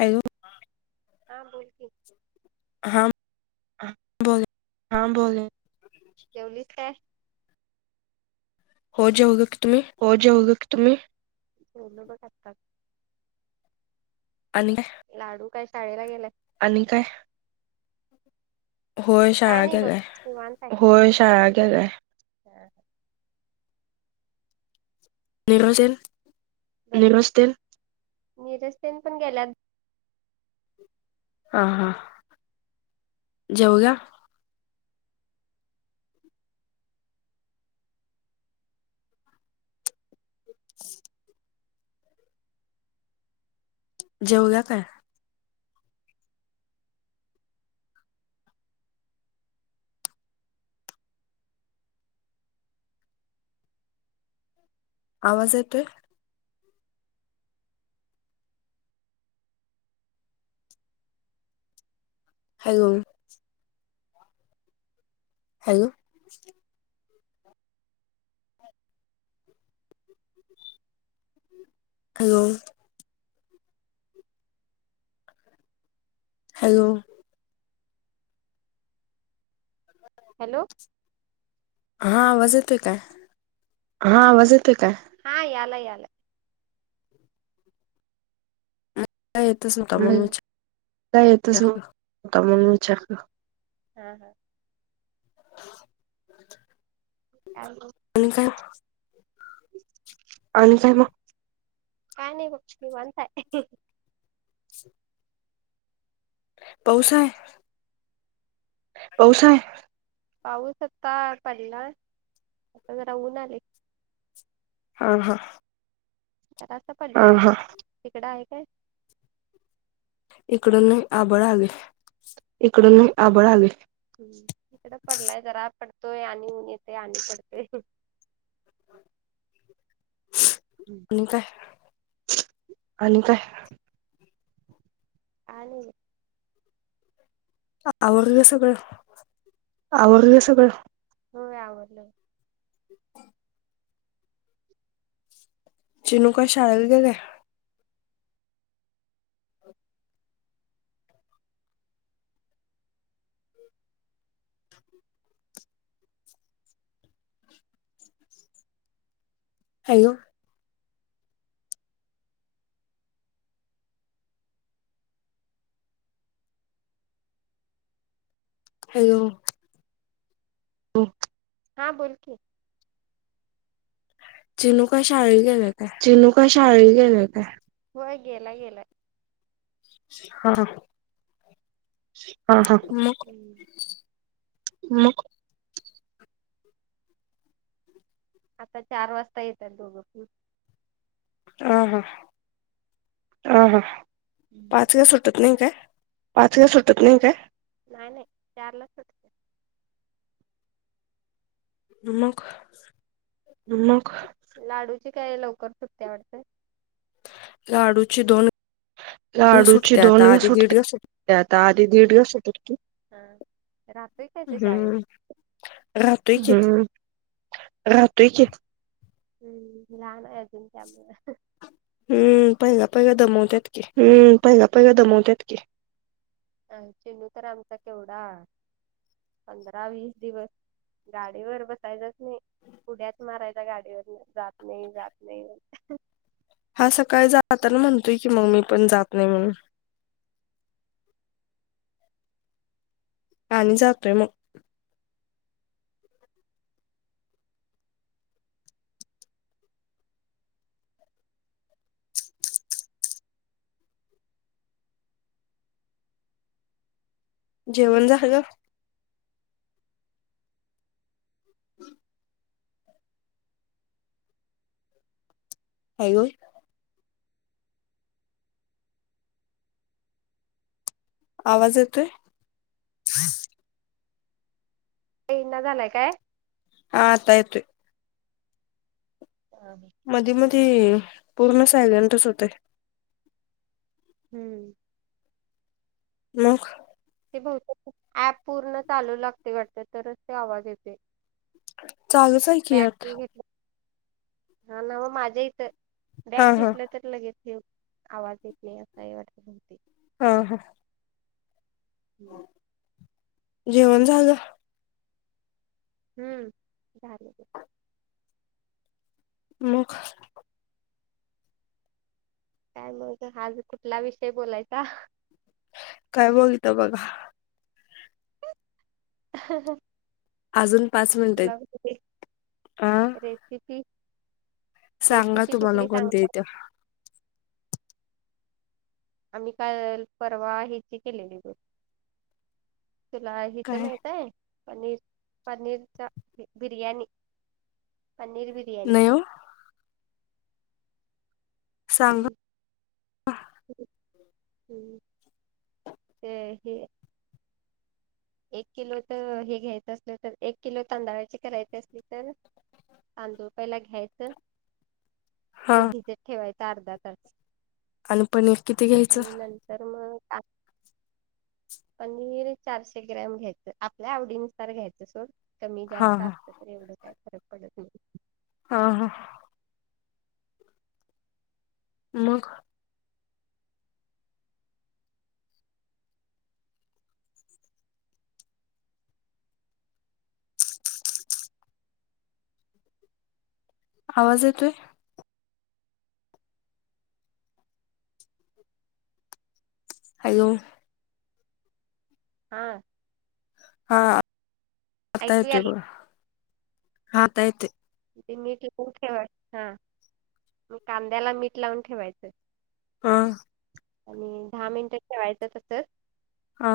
Hello हा बोल की, हा बोला हा बोल. जेवलीस काय? हो जेवलोकी तुम्ही? हो जेवलो की तुम्ही. जेवलो की आत्ताच आणि काय लाडू काय शाळेला गेलाय. आणि काय होय काय शाळा नाही बघ गेलाय निवांत हाय. होय शाळा गेलाय. नीरज तेन निरजतेन निरजतेन पण गेल्यात. हा हा जेवला. [unintelligible] जेवला काय? आवाज येतोय? Hello hello hello hello hello हा आवाज येतोय काय? हा वाजत काय? हा यालायं यालाय. काय येतच नव्हता म म्हणून विचार काय येतच नव्हता म्हणून विचारलं. [unintelligible] आणि काय आणि काय मग. काय नाही बघ निवांत हाय. पाऊस हाय. पाऊस हाय पाऊस आता पडला आता जरा ऊन आलय. हा हा जरासं पडला. हा हा. तिकडं आहे काय? इकड नाही आभाळ आलय. इकडं नाही आभाळ आलय इकड पडलाय जरा. पडतंय आणि ऊन येतंय आणि पडतय. आणि काय आणि काय काय नाही आवरलं सगळं आवरलं सगळं होय आवरल बग. चिनू काय शाळेला गेल्या. हॅलो हॅलो हां बोल की चीनू काय शाळेला गेल्या काय. चीनू कायं शाळेला गेलाय काय होय गेलाय गेलाय. हा ह हा मग अम मग आता चार वाजता येतात दोघं पण ह ह हा हा पाचला सुटत नाही काय पाच ला सुटत नाही काय नाही नाही चारला सुटते मग मग लाडूची काय लवकर सुटत्या वाटतं लाडू ची दोन- दिवस लाडूची सुटते आता दोनला आधी दीड दिवस सुट सुटते आता आधी दीडला सुटत होती राहतोय काय ते शाळेत हम्म राहतोय की हम्म् राहतो कि हम् लहान आहे अजून त्यामुळं हम्म पहिला पहिला दमवत्यात की हम्म पहिला पहिला दमवत्यात की आणि चिनु तर आमचा केवढा पंधरा वीस दिवस गाडीवर बसायचाच नाही उड्याच मा [inaudible] गाडीवरनं जात नाई जात नाई हा सकाळी जाताना म्हणतोय की मग मी पण जात नाई म्हणून आणि जातोय मग जेवण झालं [inaudible] हाय व्हय आवाज येतोय [unintelligible] येईना झालाय काय हा आता येतोय आ मी मधी मधी पूर्ण सायलेंटच होतय हम्म मग ते बहुतेक ऍप पूर्ण चालू लागतय वाटत तरच ते आवाज येतय चालूच आहे की बॅक यात ही घेतलं हा ना मग माझ्या इथं हा बॅग हा घेतलं तर लगेच घेऊ आवाज येत नाई असय वाटत म्हणते आ हा हम्म जेवण झालं हम्म झालं की मग काय मग आज कुठला विषय बोलायचा काय बोलता बघा ह-ह-ह अजून पाच मिनट आहेत हा [inaudible] की सांगा तुम्हाला कोणती येत्या आम्ही काल परवा हेची केलेली बघ तुला हितं काय माहितय. पनीर पनीरचा बिर्याणी पनीर बि''--'' नाही ओ. सांगा. ''हं ''ते हे, एक किलो त हे घ्यायचं असलं तर एक किलो तांदळाची करायची असली तर. तांदूळ पहिला घ्यायचं. हा ते भिजत ठेवायचं अर्धा तास. आणि पनीर किती घ्यायचं. नंतर मग ता. पनीर चारशे ग्रॅम घ्यायचं आपल्या आवडीनुसार घ्यायचं सोड कमी हा जास्त आस हा ''--'' एवढं काय फरक पडत नाही. हा हा, मग. आवाज येतोय. हॅलो, हा, हा आता येतोय बघा हा आता येतोय. ते मीठ लावून ठेवाय म कांद्याला मीठ लावून ठेवायचं. ''हं'' आणि दहा मिनिटं ठेवायचं तसच. हा,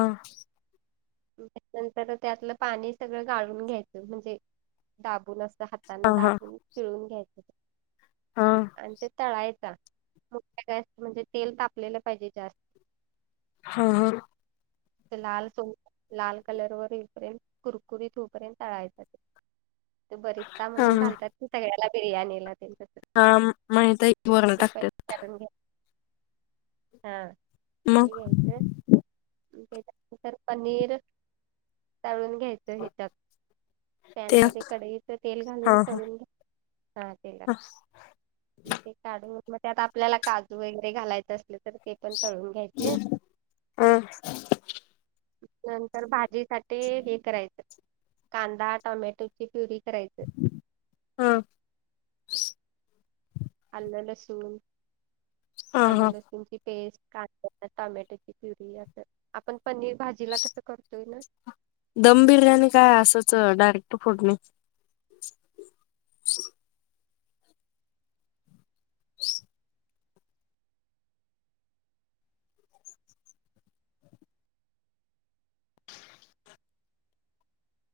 त्यानंतर त्यातलं पाणी सगळं गाळून घ्यायचं म्हणजे दाबून अस. हाताने हा हा दाबून पिळून घ्यायच हा आणि ते तळायचा. मोठा गॅस म्हणजे तेल तापलेलं पाहिजे जास्त. हा हा, लाल सौ लाल कलर वर येपर्यंत कुरकुरीत होऊपर्यंत टाळायचा ते. त्यो बरिस्ता हा म्हणून घालतात की सगळ्याला बिर्याणीला. हा माहित आहे की वर्ण टाकतात. ह्यातून घे हा. मग. नंतर पनीर तळून घ्यायचं हेच्यात. पॅन ते हा मध्ये कडईच तेल घालून हा हा तळून घ्या हा तेलात. ते काढून मग त्यात आपल्याला काजू वगैरे घालायचं असल तर ते पण तळून घ्यायचे. हा, नंतर भाजी साठी हे करायचं कांदा टोमॅटोची प्युरी करायची. हा, आलं लसूून हा आलं हा लसू. ची पेस्ट काढात टमॅटोची प्युरी अस. आपण पनीर भाजीला कसं करतोय ना. दम बिर्याणी काय असंच डायरेक्ट फोडणी. च छ [inaudible] ह [inaudible]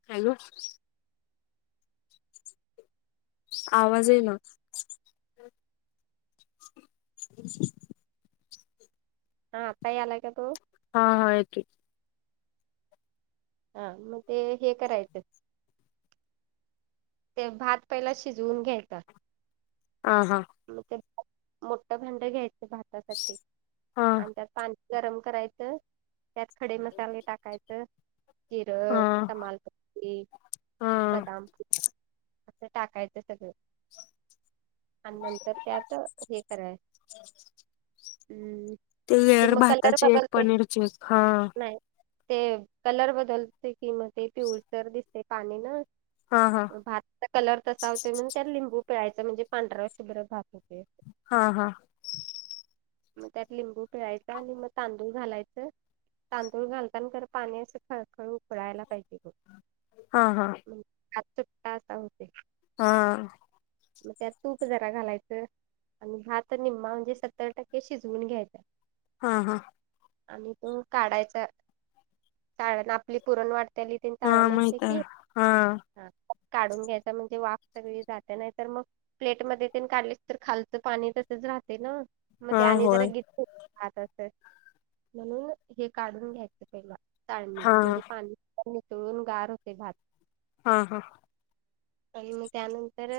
हॅले, आवाज येईना. [inaudible] हा अता यायला का तू? हा हा येतोय. हा मग ते हे करायचं? ते भात पहिला शिजवून घ्यायेतात. ह हा. म्ह ते मोठं भांड घ्यायचं भातासाठी हा आणि त्यात पाणी गरम करायचं त्यात खडे मसाले टाकायचं. जिर, हा तमालपत्री, हा बदाम, असं टाकायचं सगळं. आणि नंतर त्यात हे कराय हम्! ती लेयरभाताची एक पनीरची हा. ते कलर बदलते कि म ते पिऊळसर दिसते पाणी न. हा हा. भातचा कलर तसा होतोय म्हण त्यात लिंबू पिळायच म्हणजे पांढऱ्यावर शुभरत भात होते. हा हा. मग त्यात लिंबू पिळायचा आणि मग तांदूळ घालायचं. तांदूळ घालताना तर पाणी असं खळखळ उकडायला पाहिजे‌. हा हा. आ चुकता असा होते. हा. मग त्यात तूप जरा घालायचं आणि भात निम्मा म्हणजे सत्तर टक्के ते शिजवून घ्यायच. हा हा. आणि तो काढायचा काढ आपली पुरण वाट त्या [unintelligible] हा चाळण असते माहित आहे की? हा हा काढून घ्यायचा म्हणजे वाफ सगळी जाते नाही तर मग, प्लेट मध्ये ते काढले तर खालचं पाणी तसच राहते ना. मग हा ते आणि होय जरा गिच होतंय भात अस म्हणून हे काढून घ्यायचं पहिला. चाळणीत हा म्हणजे पाणी निसळून गार होते भात. हा हा. आणि मग त्यानंतर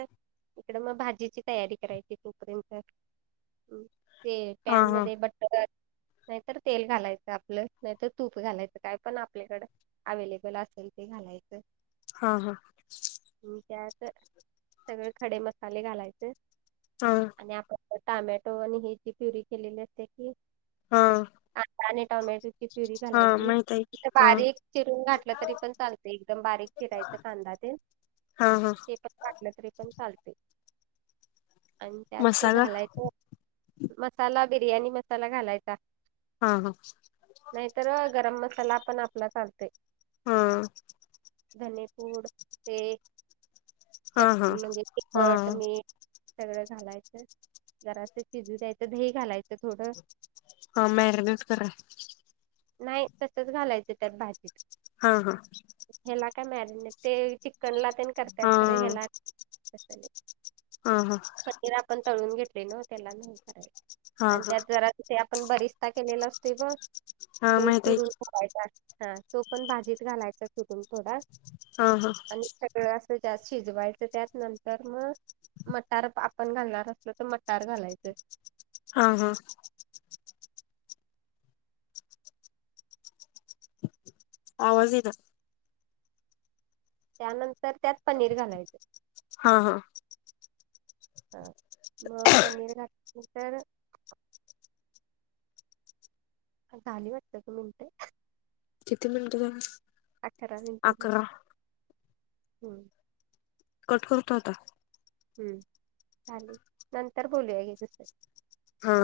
इकड मग भाजीची तयारी करायची तोपर्यंत. ते हा पॅन मध्ये बट [inaudible] नाहीतर तेल घालायचं आपलं नाहीतर तूप घालायचं काय पण आपल्याकडं अवेलेबल असेल ते घालायचं. हा हा. त्यात सगळे खडे मसाले घालायचे‌ हा. आणि आपण टॉमॅटो आणि ही जी प्युरी केलेली असते की. हा. आ आणि टॉमॅटोची प्युरी हा घालायची. माहित आहे की. हा बारीक चिरून घातलं तरी पण चालत एकदम बारीक चिरायचं कांदा तेन हा हा‌. णलं तरी पण चालते आणि त्यात ते मसाला घालायच. मसाला, बिर्याणी मसाला घालायचा. हा. हा. नाहीतर गरम मसाला पण आपला चालतोय. हां. धने पूड ते- हा चट हा म्हणजे हा तिखट, मीठ. सगळं घालायचं. जरासं शिजू द्यायचं. दही घालायचं थोडं. हां. मॅरीनेट करा. नाही तसंच घालायचं त्यात भाजीत. हा. हा. ह्याला काय मॅरीने, ते चिकनला- तेन करतात हा खर. याला तसं नाही. हा हा ण तळून घेतलेल न त्याला [unintelligible] हा आणि हा त्यात जरा - ते आपण बरिस्ता केलेला असतोय बघ. हा तो माहित आहे चुरून. की. [unintelligible] हां. तो पण भाजीत घालायचा चुरून थोडा. हा हा आणि सगळं असं [unintelligible] शिजवायचं त्यात नंतर मग- मटार आपण घालणार असलो तर मटार घालायचे. हां. हां. आवाज [unintelligible] का? त्यानंतर त्यात पनीर घालायचं. हां हां. हां. मग पनीर घातल्या नंतर - झाली वाटत [unintelligible] मिनटं. किती मिनटं झाली? अकरा. हम्म. कट करतो आता. हम्म. चालेल नंतर बोलूया [unintelligible] हां.